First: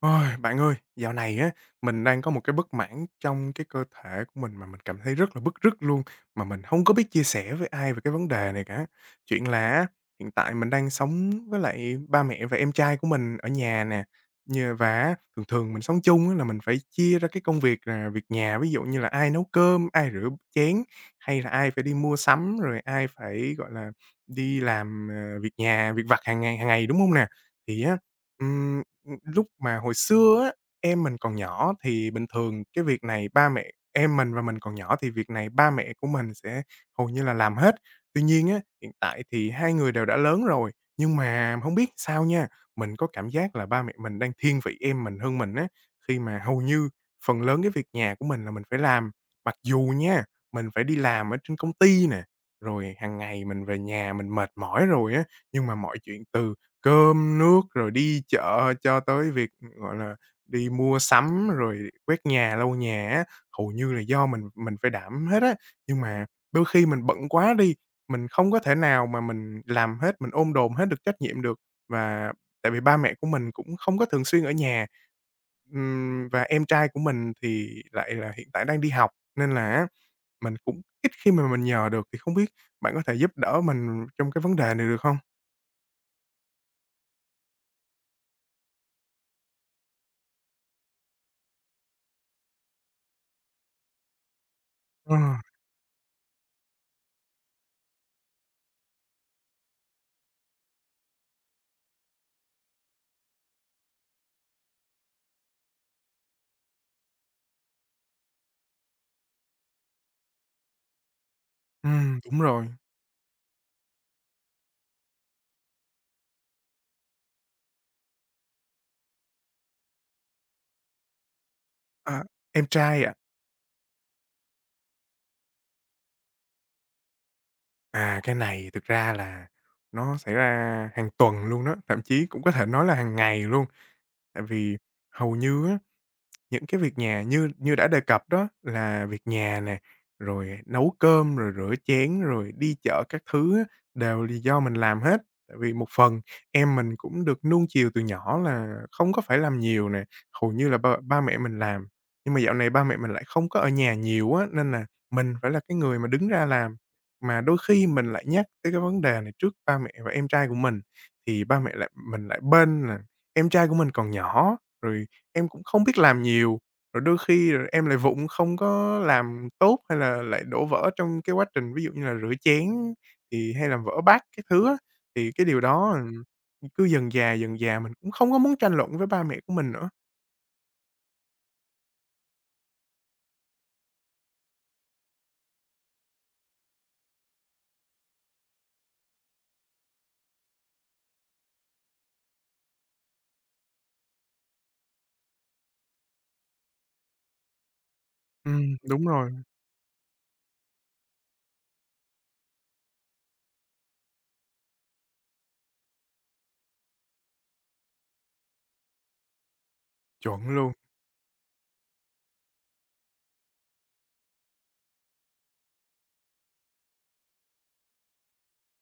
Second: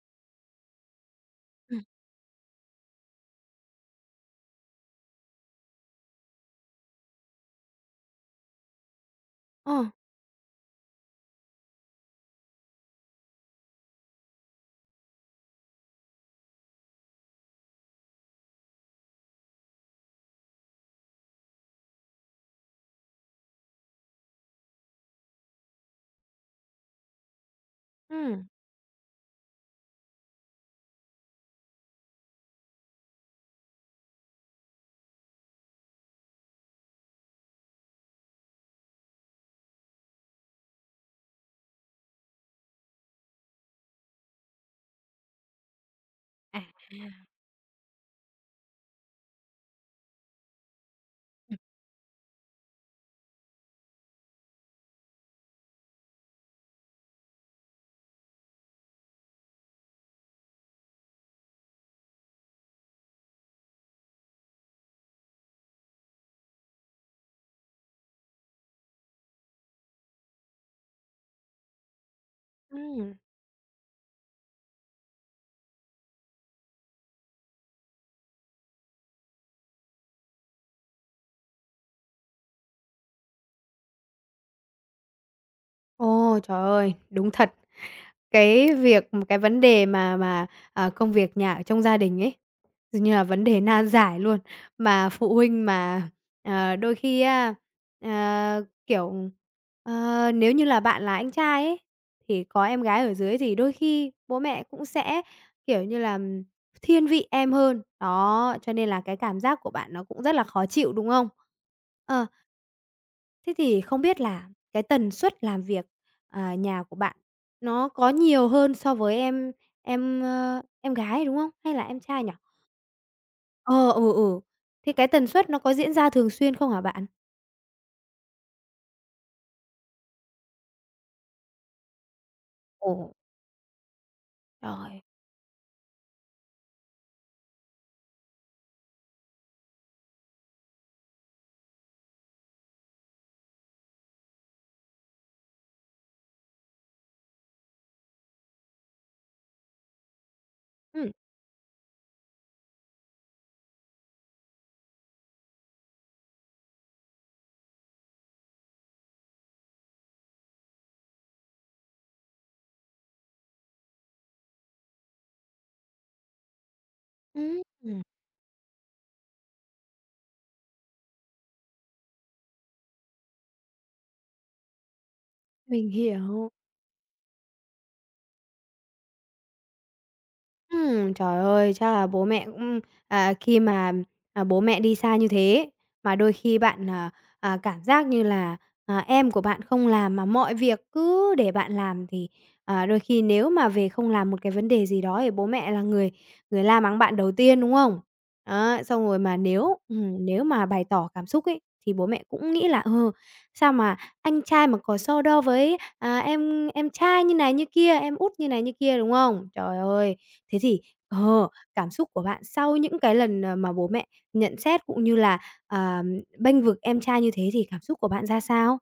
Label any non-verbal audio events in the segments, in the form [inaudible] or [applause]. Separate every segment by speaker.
Speaker 1: Ôi, bạn ơi, dạo này á,
Speaker 2: Ừm,
Speaker 1: mình đang có một cái bất mãn trong cái cơ thể của mình mà mình cảm thấy rất là bứt rứt luôn, mà mình không có biết chia sẻ với ai về cái vấn đề này cả. Chuyện là
Speaker 2: ờ,
Speaker 1: á, hiện tại mình đang sống với lại ba mẹ và em trai của mình ở nhà nè, nhờ và thường thường mình sống chung á là mình phải chia ra cái công việc là việc nhà, ví dụ như là ai nấu cơm, ai rửa chén, hay là ai phải đi mua sắm, rồi ai phải, gọi là, đi làm, việc nhà, việc vặt hàng ngày, đúng không nè? Thì á,
Speaker 2: ừm.
Speaker 1: Lúc mà hồi xưa á, em mình còn nhỏ thì bình thường cái việc này ba mẹ em mình và mình còn nhỏ thì việc này ba mẹ của mình sẽ hầu như là làm hết. Tuy nhiên á, hiện tại thì hai người đều đã lớn rồi, nhưng mà hông biết sao nha, mình có cảm giác là ba mẹ mình đang thiên vị em mình hơn mình á, khi mà
Speaker 2: À.
Speaker 1: hầu như phần lớn cái việc nhà của mình là mình phải làm. Mặc dù nha, mình phải đi làm ở trên công ty nè, rồi hàng ngày mình về nhà mình mệt mỏi rồi á, nhưng mà mọi chuyện từ cơm nước rồi đi chợ cho tới việc, gọi là, đi mua sắm rồi quét nhà, lau nhà á, hầu như là do mình phải đảm hết á. Nhưng mà đôi khi mình bận quá đi, mình không có thể nào mà mình làm hết, mình ôm đồm hết được trách nhiệm được. Và tại vì ba
Speaker 2: Ừm.
Speaker 1: mẹ của mình cũng không có thường xuyên ở nhà, và em trai của mình thì lại là hiện tại đang đi học, nên là á mình cũng ít khi mà mình nhờ được, thì không biết bạn có thể giúp đỡ mình trong cái vấn đề này được không?
Speaker 2: Ồ, trời ơi, đúng thật. Cái việc một cái vấn đề mà, công việc nhà ở trong gia đình ấy, dường như là vấn đề nan giải luôn, mà
Speaker 1: Ờ,
Speaker 2: phụ huynh mà, đôi khi á, kiểu, nếu như là bạn là anh trai ấy, thì có em gái ở dưới thì đôi khi bố mẹ cũng sẽ, kiểu như là, thiên vị em hơn. Đó, cho nên là cái cảm giác của bạn nó cũng rất là khó chịu, đúng không? Ờ.
Speaker 1: đúng rồi.
Speaker 2: Thế thì không biết là cái tần suất làm việc, nhà của bạn nó có nhiều hơn so với em gái, đúng không? Hay là em trai
Speaker 1: À,
Speaker 2: nhỉ?
Speaker 1: em trai ạ.
Speaker 2: Ờ, ừ, ừ. Thế cái tần suất nó có diễn ra thường xuyên không hả bạn?
Speaker 1: À, cái này thực ra là nó xảy ra hàng tuần luôn đó, thậm chí cũng có thể nói
Speaker 2: Ồ,
Speaker 1: là hàng ngày luôn. Tại vì
Speaker 2: trời!
Speaker 1: hầu như những cái việc nhà như như đã đề cập đó là việc nhà nè, rồi nấu cơm, rồi rửa chén, rồi đi chợ các thứ á, đều là do mình làm hết. Tại vì một phần em mình cũng được nuông chiều từ nhỏ là không có phải làm nhiều nè, hầu như là ba
Speaker 2: Ừm.
Speaker 1: ba mẹ mình làm. Nhưng mà dạo này ba mẹ mình lại không có ở nhà nhiều á, nên là mình phải là cái người mà đứng ra làm. Mà đôi khi mình lại nhắc tới cái vấn đề này trước ba mẹ và em trai của mình, thì ba mẹ lại mình lại bên là em trai của mình còn nhỏ, rồi em cũng không biết làm nhiều, rồi đôi khi rồi em lại
Speaker 2: Ừm,
Speaker 1: vụng không có làm tốt hay là lại đổ vỡ trong cái quá trình ví dụ như là rửa chén thì hay làm vỡ bát các thứ á. Thì cái điều
Speaker 2: mình
Speaker 1: đó,
Speaker 2: hiểu.
Speaker 1: cứ dần già mình cũng không có muốn tranh luận với ba mẹ của mình nữa.
Speaker 2: Trời ơi, chắc là bố mẹ cũng khi mà, bố mẹ đi xa như thế, mà đôi khi bạn, cảm giác như là, em của bạn không làm mà mọi việc cứ để bạn làm thì, đôi khi nếu mà về không làm một cái vấn đề gì đó thì bố mẹ là người người la mắng bạn đầu tiên, đúng không?
Speaker 1: Ừm,
Speaker 2: Á, xong
Speaker 1: đúng
Speaker 2: rồi
Speaker 1: rồi,
Speaker 2: mà nếu nếu mà bày tỏ cảm xúc ấy, thì bố mẹ cũng nghĩ là, sao mà anh trai mà có so đo với, em trai như này như kia, em út như này như kia, đúng không? Trời ơi!
Speaker 1: chuẩn
Speaker 2: Thế
Speaker 1: luôn.
Speaker 2: thì ờ, cảm xúc của bạn sau những cái lần, mà bố mẹ nhận xét cũng như là, à, bênh vực em trai như thế thì cảm xúc của bạn ra sao?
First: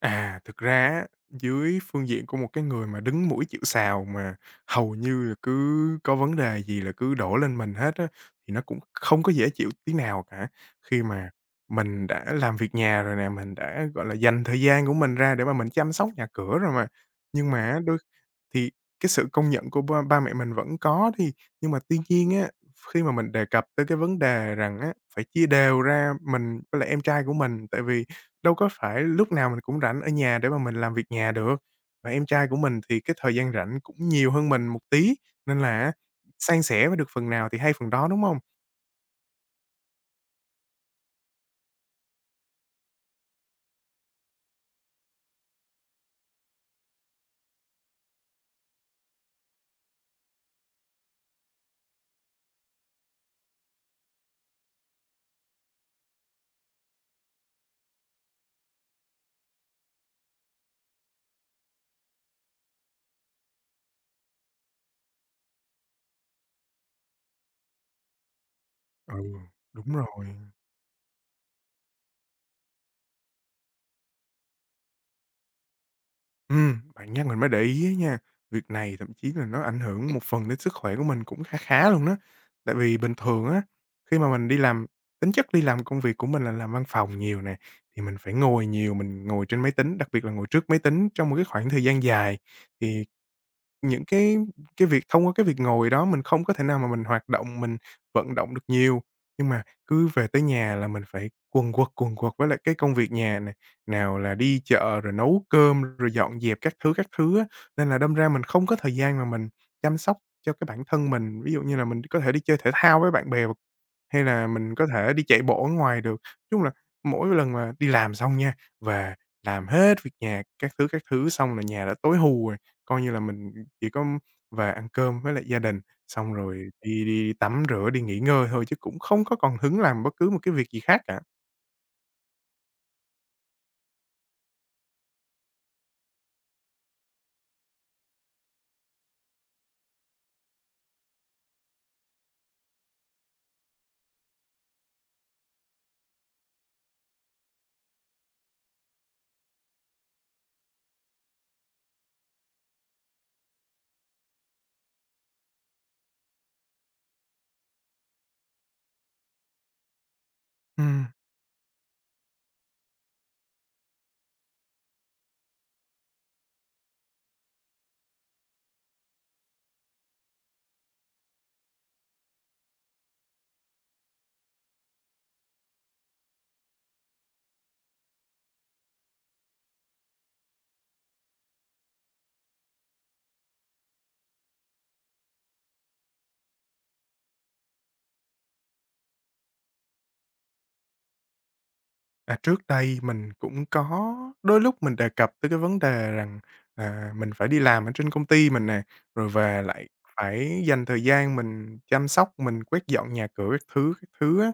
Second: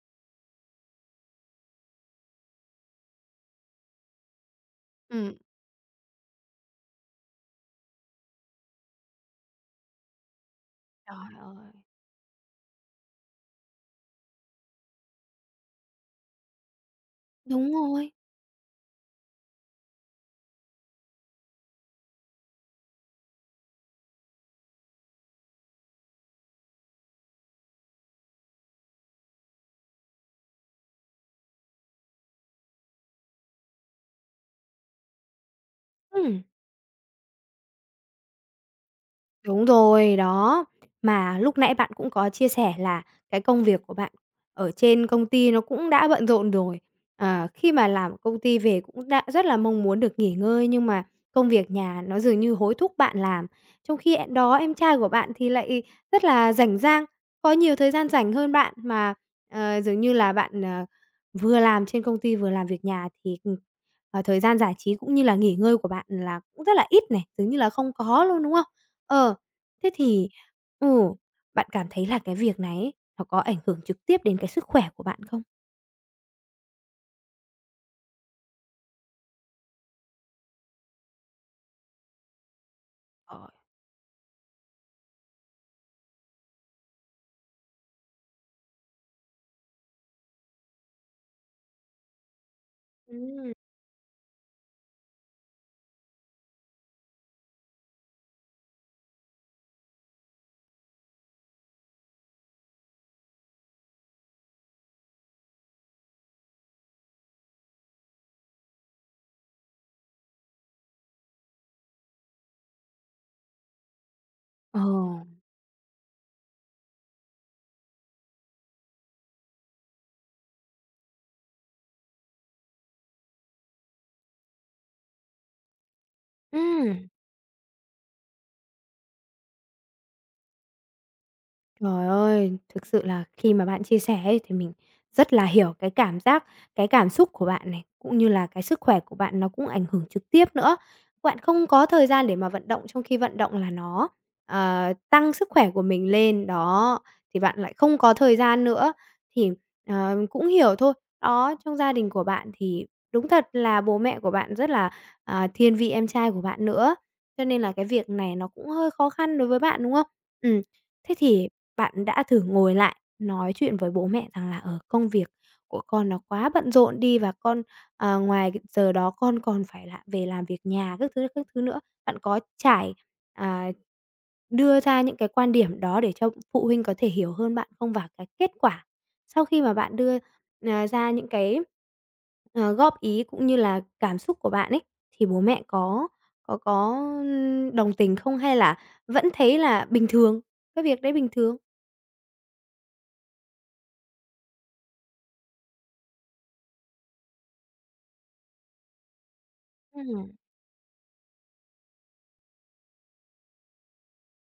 Speaker 1: À, thực ra á, dưới phương diện của một cái người mà đứng mũi chịu sào mà hầu như
Speaker 2: Ừm.
Speaker 1: là cứ có vấn đề gì là cứ đổ lên mình hết á, thì nó cũng không có dễ chịu tí nào cả. Khi mà
Speaker 2: Trời ơi!
Speaker 1: mình đã làm việc nhà rồi nè, mình đã, gọi là, dành thời gian của mình ra để mà mình chăm sóc nhà cửa rồi mà. Nhưng mà
Speaker 2: Đúng
Speaker 1: á đôi
Speaker 2: rồi.
Speaker 1: thì cái sự công nhận của ba ba mẹ mình vẫn có thì nhưng mà tuy nhiên á, khi mà mình đề cập tới cái vấn đề rằng á, phải chia đều ra mình với lại em trai của mình, tại vì đâu có phải lúc nào mình cũng rảnh ở nhà để mà mình làm việc nhà được. Và em trai của mình thì cái thời gian rảnh cũng nhiều hơn mình một tí, nên là á,
Speaker 2: Ừm.
Speaker 1: san sẻ với được phần nào thì hay phần đó, đúng không?
Speaker 2: Đúng rồi, đó. Mà lúc nãy bạn cũng có chia sẻ là cái công việc của bạn ở trên công ty nó cũng đã bận rộn rồi. Ờ, khi mà làm ở công ty về cũng đã rất là mong muốn được nghỉ ngơi nhưng mà công việc nhà nó dường như hối thúc bạn làm. Trong khi em đó em trai của bạn thì lại rất là rảnh rang, có nhiều thời gian rảnh hơn bạn mà, dường như là bạn, vừa làm trên công ty vừa làm việc nhà thì, thời gian giải trí cũng như là nghỉ ngơi của bạn là cũng rất là ít này, dường như là không có luôn, đúng không?
Speaker 1: Ừ,
Speaker 2: Ờ. Thế
Speaker 1: đúng rồi.
Speaker 2: thì ừ, bạn cảm thấy là cái việc này ấy, nó có ảnh hưởng trực tiếp đến cái sức khỏe của bạn không?
Speaker 1: Ừ, bạn nhắc mình mới để ý á nha, việc này thậm chí là nó ảnh hưởng một phần đến sức khỏe của mình cũng khá khá luôn đó. Tại vì bình
Speaker 2: Ờ.
Speaker 1: thường á, khi mà mình đi làm tính chất đi làm công việc của mình là làm văn phòng nhiều nè, thì mình phải ngồi nhiều, mình ngồi trên máy tính, đặc biệt là ngồi trước máy tính trong một cái khoảng thời gian dài, thì
Speaker 2: Ừm.
Speaker 1: những cái việc thông qua cái việc ngồi đó mình không có thể nào mà mình hoạt động, mình vận động được nhiều, nhưng mà cứ về tới nhà là mình phải quần quật với lại cái công việc nhà này nào là đi chợ rồi nấu cơm, rồi dọn dẹp các thứ á, nên là đâm ra mình không có thời gian mà mình chăm sóc cho cái bản thân mình. Ví dụ như là mình có thể đi chơi thể thao với bạn bè hay là mình
Speaker 2: Ờ.
Speaker 1: có thể đi chạy bộ ở ngoài được. Nói chung là mỗi lần mà đi làm xong nha, về làm hết việc nhà các thứ xong là nhà đã tối hù rồi, coi như là mình chỉ có về ăn cơm với lại gia đình, xong rồi đi
Speaker 2: Ừm.
Speaker 1: đi tắm rửa, đi nghỉ ngơi thôi chứ cũng không có còn hứng làm bất cứ một cái việc gì khác cả.
Speaker 2: Trời ơi, thực sự là khi mà bạn chia sẻ ấy thì mình rất là hiểu cái cảm giác, cái cảm xúc của bạn này, cũng như là cái sức khỏe của bạn nó cũng ảnh hưởng trực tiếp nữa. Bạn không có thời gian để mà vận động, trong khi vận động là nó, tăng sức khỏe của mình lên, đó, thì bạn lại không có thời gian nữa, thì, cũng hiểu thôi. Đó, trong gia đình của bạn thì đúng thật là bố mẹ của bạn rất là, thiên vị em trai của bạn nữa, cho nên là cái việc này nó cũng hơi khó khăn đối với bạn, đúng không? ừ
Speaker 1: Ừm.
Speaker 2: thế thì bạn đã thử ngồi lại nói chuyện với bố mẹ rằng là, ở công việc của con nó quá bận rộn đi và con, ngoài cái giờ đó con còn phải là về làm việc nhà các thứ nữa. Bạn có à, đưa ra những cái quan điểm đó để cho phụ huynh có thể hiểu hơn bạn không? Và cái kết quả sau khi mà bạn đưa, ra những cái, góp ý cũng như là cảm xúc của bạn ấy, thì bố mẹ có đồng tình không hay là vẫn thấy là bình thường, cái việc đấy bình thường?
Speaker 1: À, trước đây mình cũng có đôi lúc mình đề cập tới cái vấn đề rằng, mình phải đi làm ở trên công ty mình nè, rồi về lại
Speaker 2: Ừm,
Speaker 1: phải dành thời gian mình chăm sóc, mình quét dọn nhà cửa các thứ á.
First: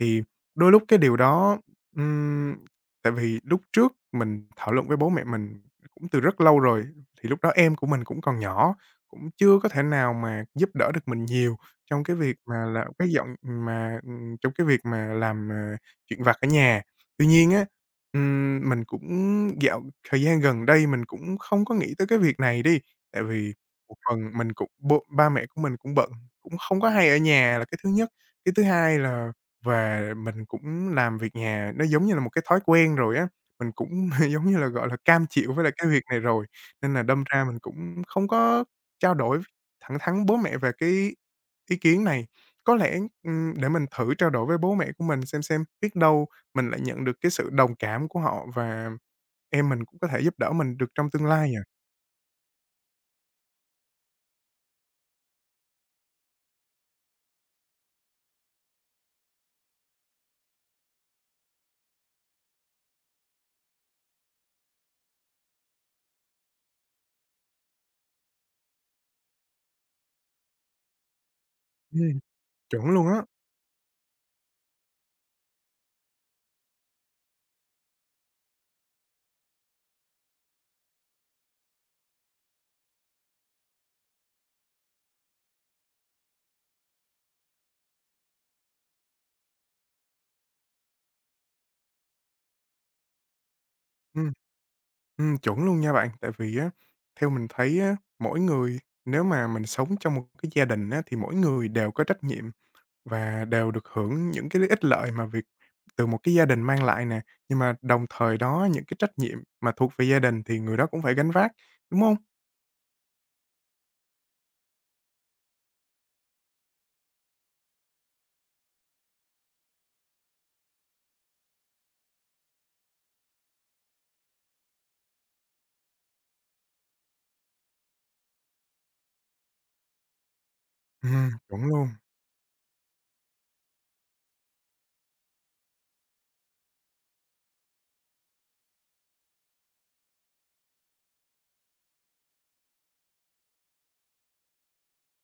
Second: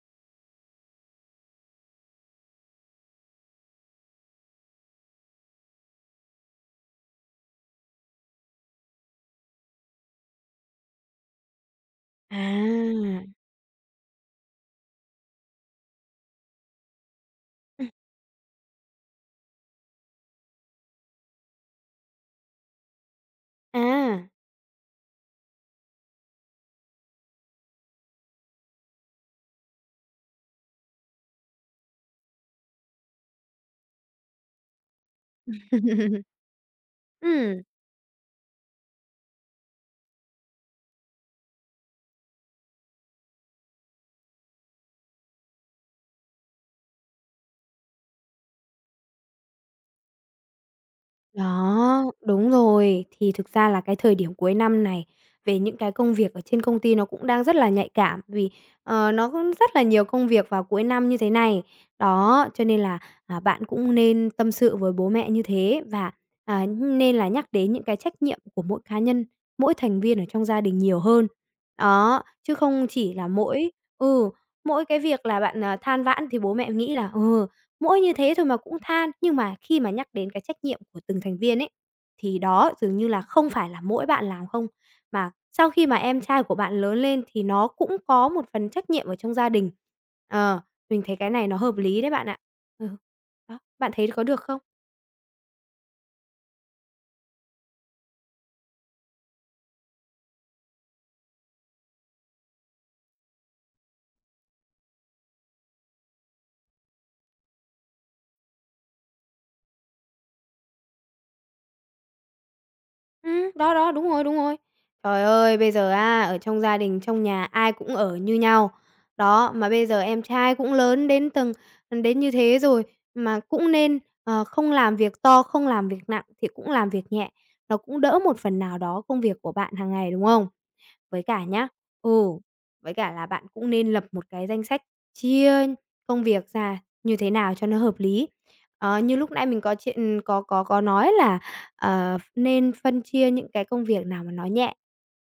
Speaker 1: Thì đôi lúc cái điều đó, ừm, tại vì lúc trước mình thảo luận với bố mẹ mình cũng từ rất lâu rồi, thì lúc đó em của mình cũng còn nhỏ, cũng chưa có thể nào mà giúp đỡ được mình nhiều trong cái
Speaker 2: à,
Speaker 1: việc mà là quét dọn mà, trong cái việc mà làm, chuyện vặt ở nhà. Tuy nhiên á,
Speaker 2: ừm,
Speaker 1: mình cũng dạo thời gian gần đây mình cũng không có nghĩ tới cái việc này đi, tại vì một
Speaker 2: à.
Speaker 1: phần mình cũng ba mẹ của mình cũng bận, cũng không có hay ở nhà là cái thứ nhất. Cái thứ hai là về mình cũng làm việc nhà nó giống như là một cái thói quen rồi á, mình cũng [laughs] giống như là, gọi là, cam chịu với lại cái việc này
Speaker 2: [laughs]
Speaker 1: rồi, nên là đâm ra mình
Speaker 2: Ừm,
Speaker 1: cũng không có trao đổi thẳng thắn bố mẹ về cái ý kiến này. Có lẽ, để mình thử trao đổi với bố mẹ của mình xem biết đâu mình lại nhận được cái sự đồng cảm của họ và em mình cũng có thể giúp đỡ mình được trong tương lai à.
Speaker 2: Đó, đúng rồi. Thì thực ra là cái thời điểm cuối năm này, về những cái công việc ở trên công ty nó cũng đang rất là nhạy cảm, vì, nó cũng rất là nhiều công việc vào cuối năm như thế này. Đó, cho nên là, bạn cũng nên tâm sự với bố mẹ như thế và, nên là nhắc đến những cái trách nhiệm của mỗi cá nhân, mỗi thành viên ở trong gia đình nhiều hơn.
Speaker 1: Ừm,
Speaker 2: Đó, chứ
Speaker 1: chuẩn
Speaker 2: không
Speaker 1: luôn
Speaker 2: chỉ
Speaker 1: á,
Speaker 2: là ừ, mỗi cái việc là bạn, than vãn thì bố mẹ nghĩ là "Ừ, mỗi như thế thôi mà cũng than", nhưng mà khi mà nhắc đến cái trách nhiệm của từng thành viên ấy, thì đó dường như là không phải là mỗi bạn làm không, mà sau khi mà em trai của bạn lớn lên thì nó cũng có một phần trách nhiệm ở trong gia đình. Ờ, mình thấy cái này nó hợp lý đấy bạn ạ. Ừ. Đó, bạn thấy có
Speaker 1: ừm,
Speaker 2: được không?
Speaker 1: chuẩn luôn nha bạn. Tại vì á, theo mình thấy á, mỗi người nếu mà mình sống trong một cái gia đình á, thì mỗi người đều có trách nhiệm và đều được hưởng những cái ích lợi mà việc từ một cái gia đình mang lại nè. Nhưng mà đồng thời đó những cái trách nhiệm mà thuộc về gia đình thì người đó cũng phải gánh vác, đúng không?
Speaker 2: Đó, đó, đúng rồi, đúng rồi. Trời ơi, bây giờ á, ở trong gia đình, trong nhà ai cũng ở như nhau. Đó, mà bây giờ em trai cũng lớn đến như thế rồi, mà cũng nên, không làm việc to, không làm việc nặng thì cũng làm việc nhẹ, nó cũng đỡ một phần nào đó công việc của bạn hàng ngày, đúng không? Với cả
Speaker 1: Chuẩn
Speaker 2: nhá
Speaker 1: luôn,
Speaker 2: ừ, với cả là bạn cũng nên lập một cái danh sách chia công việc ra như thế nào cho nó hợp lý. Ờ, như lúc nãy mình có chuyện có nói là, nên phân chia những cái công việc nào mà nó nhẹ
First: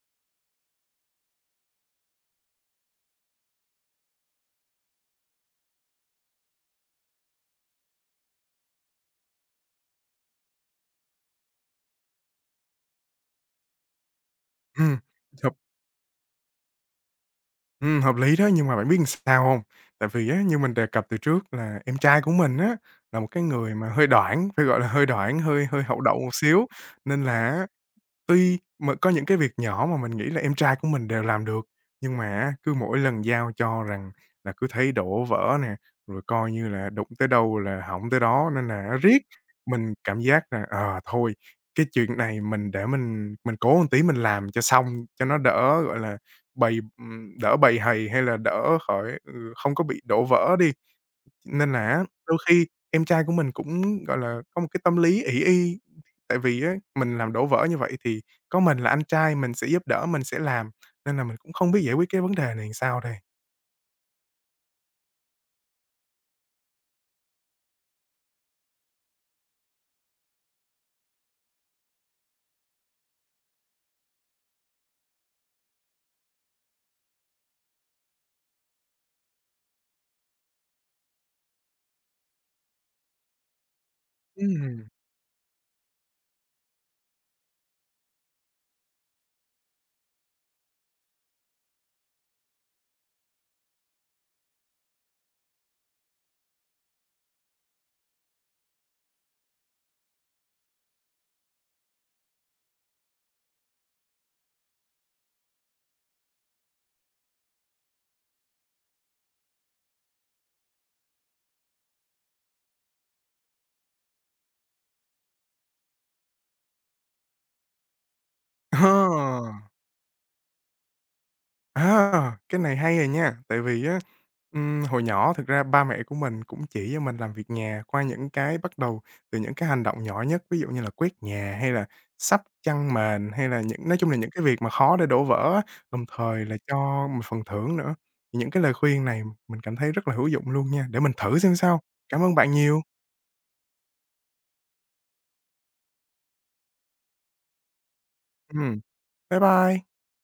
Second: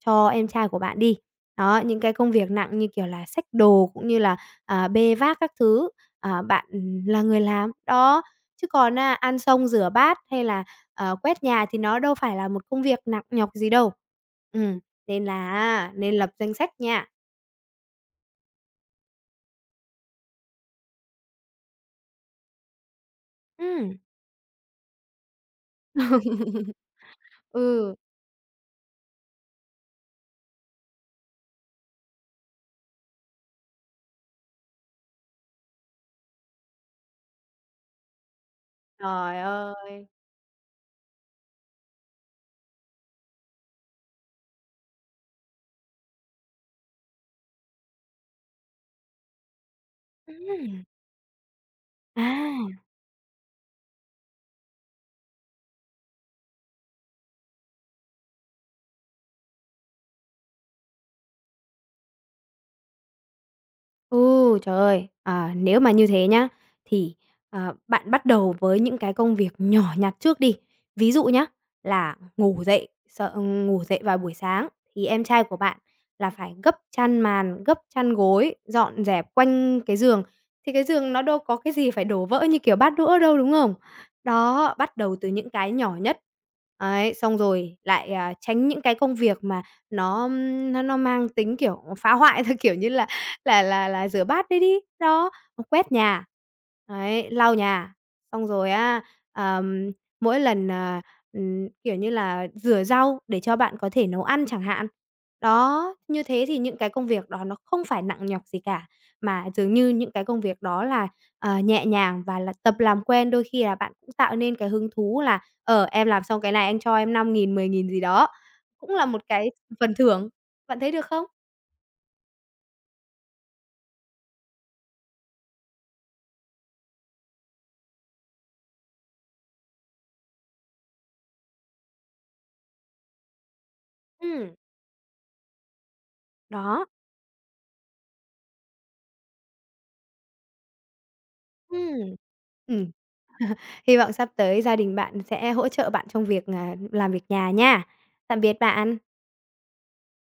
Speaker 2: cho em trai của bạn đi. Đó, những cái công việc nặng như kiểu là xách đồ cũng như là, bê vác các thứ, bạn, là người làm. Đó, chứ còn á, ăn xông rửa bát hay là, quét nhà thì nó đâu phải là một công việc nặng nhọc gì đâu. Ừ.
Speaker 1: ừm.
Speaker 2: Nên là á nên lập danh sách nha.
Speaker 1: Hợp lý đó, nhưng mà bạn biết làm sao không? Tại vì á, như mình đề cập từ trước là em trai của mình á, là một cái người mà
Speaker 2: Ừm.
Speaker 1: hơi đoản, phải gọi là hơi đoản, hơi hơi hậu đậu một
Speaker 2: [laughs]
Speaker 1: xíu, nên là
Speaker 2: Ừ,
Speaker 1: tuy mà có những cái việc nhỏ mà mình nghĩ là em trai của mình đều làm được, nhưng mà á, cứ mỗi lần giao cho rằng là cứ thấy đổ vỡ nè, rồi coi như là đụng tới đâu là hỏng tới đó nên là nó riết.
Speaker 2: trời
Speaker 1: Mình
Speaker 2: ơi!
Speaker 1: cảm giác là, thôi, cái chuyện này mình để mình cố một tí mình làm cho xong, cho nó đỡ, gọi là, bầy đỡ bầy hầy hay là đỡ khỏi không có bị đổ vỡ đi.
Speaker 2: Ừm,
Speaker 1: Nên là á,
Speaker 2: à.
Speaker 1: đôi khi em trai của mình cũng, gọi là, có một cái tâm lý ỷ y. Tại vì á, mình làm đổ vỡ như vậy thì có mình là anh trai mình sẽ giúp đỡ, mình sẽ làm, nên là mình cũng không biết giải quyết cái vấn đề này làm sao đây.
Speaker 2: Ừ, trời ơi! À, nếu mà như thế nhá, thì, bạn bắt đầu với những cái công việc nhỏ nhặt trước đi. Ví dụ nhá, là ngủ dậy vào buổi sáng thì em trai của bạn là phải gấp chăn màn, gấp chăn gối, dọn dẹp quanh cái giường, thì cái giường nó đâu có cái gì phải đổ vỡ như kiểu bát đũa đâu, đúng không? Đó,
Speaker 1: Ừm.
Speaker 2: bắt đầu từ những cái nhỏ nhất. Ấy, xong rồi lại, tránh những cái công việc mà nó nó mang tính, kiểu, phá hoại theo [laughs] kiểu như là rửa bát đấy đi, đó, quét nhà, đấy, lau nhà. Xong rồi á, ờm, mỗi lần, kiểu như là, rửa rau để cho bạn có thể nấu ăn chẳng hạn. Đó, như thế thì những cái công việc đó nó không phải nặng nhọc gì cả, mà dường như những cái công việc đó là, nhẹ nhàng và là tập làm quen, đôi khi là bạn cũng tạo nên cái hứng thú là "Ờ, em làm xong cái này anh cho em 5.000 10.000 gì đó",
Speaker 1: Ờ.
Speaker 2: cũng là một cái phần thưởng. Bạn thấy được không?
Speaker 1: À, cái này hay rồi nha, tại vì á, hồi nhỏ thực ra ba mẹ của mình cũng chỉ cho mình làm việc nhà qua những cái bắt đầu từ những cái hành động nhỏ nhất, ví dụ như là quét nhà hay là sắp chăn mền, hay là những nói chung là những cái
Speaker 2: Ừm,
Speaker 1: việc mà khó để đổ vỡ á, đồng thời là cho
Speaker 2: đó.
Speaker 1: một phần thưởng nữa. Thì những cái lời khuyên này mình cảm thấy rất là hữu dụng luôn nha, để mình thử xem sao.
Speaker 2: Ừm.
Speaker 1: Cảm ơn bạn nhiều.
Speaker 2: Ừm. [laughs] Hy vọng sắp tới gia đình bạn sẽ hỗ trợ bạn trong việc, làm việc nhà nha. Tạm biệt
Speaker 1: Ừm,
Speaker 2: bạn.
Speaker 1: bye bye.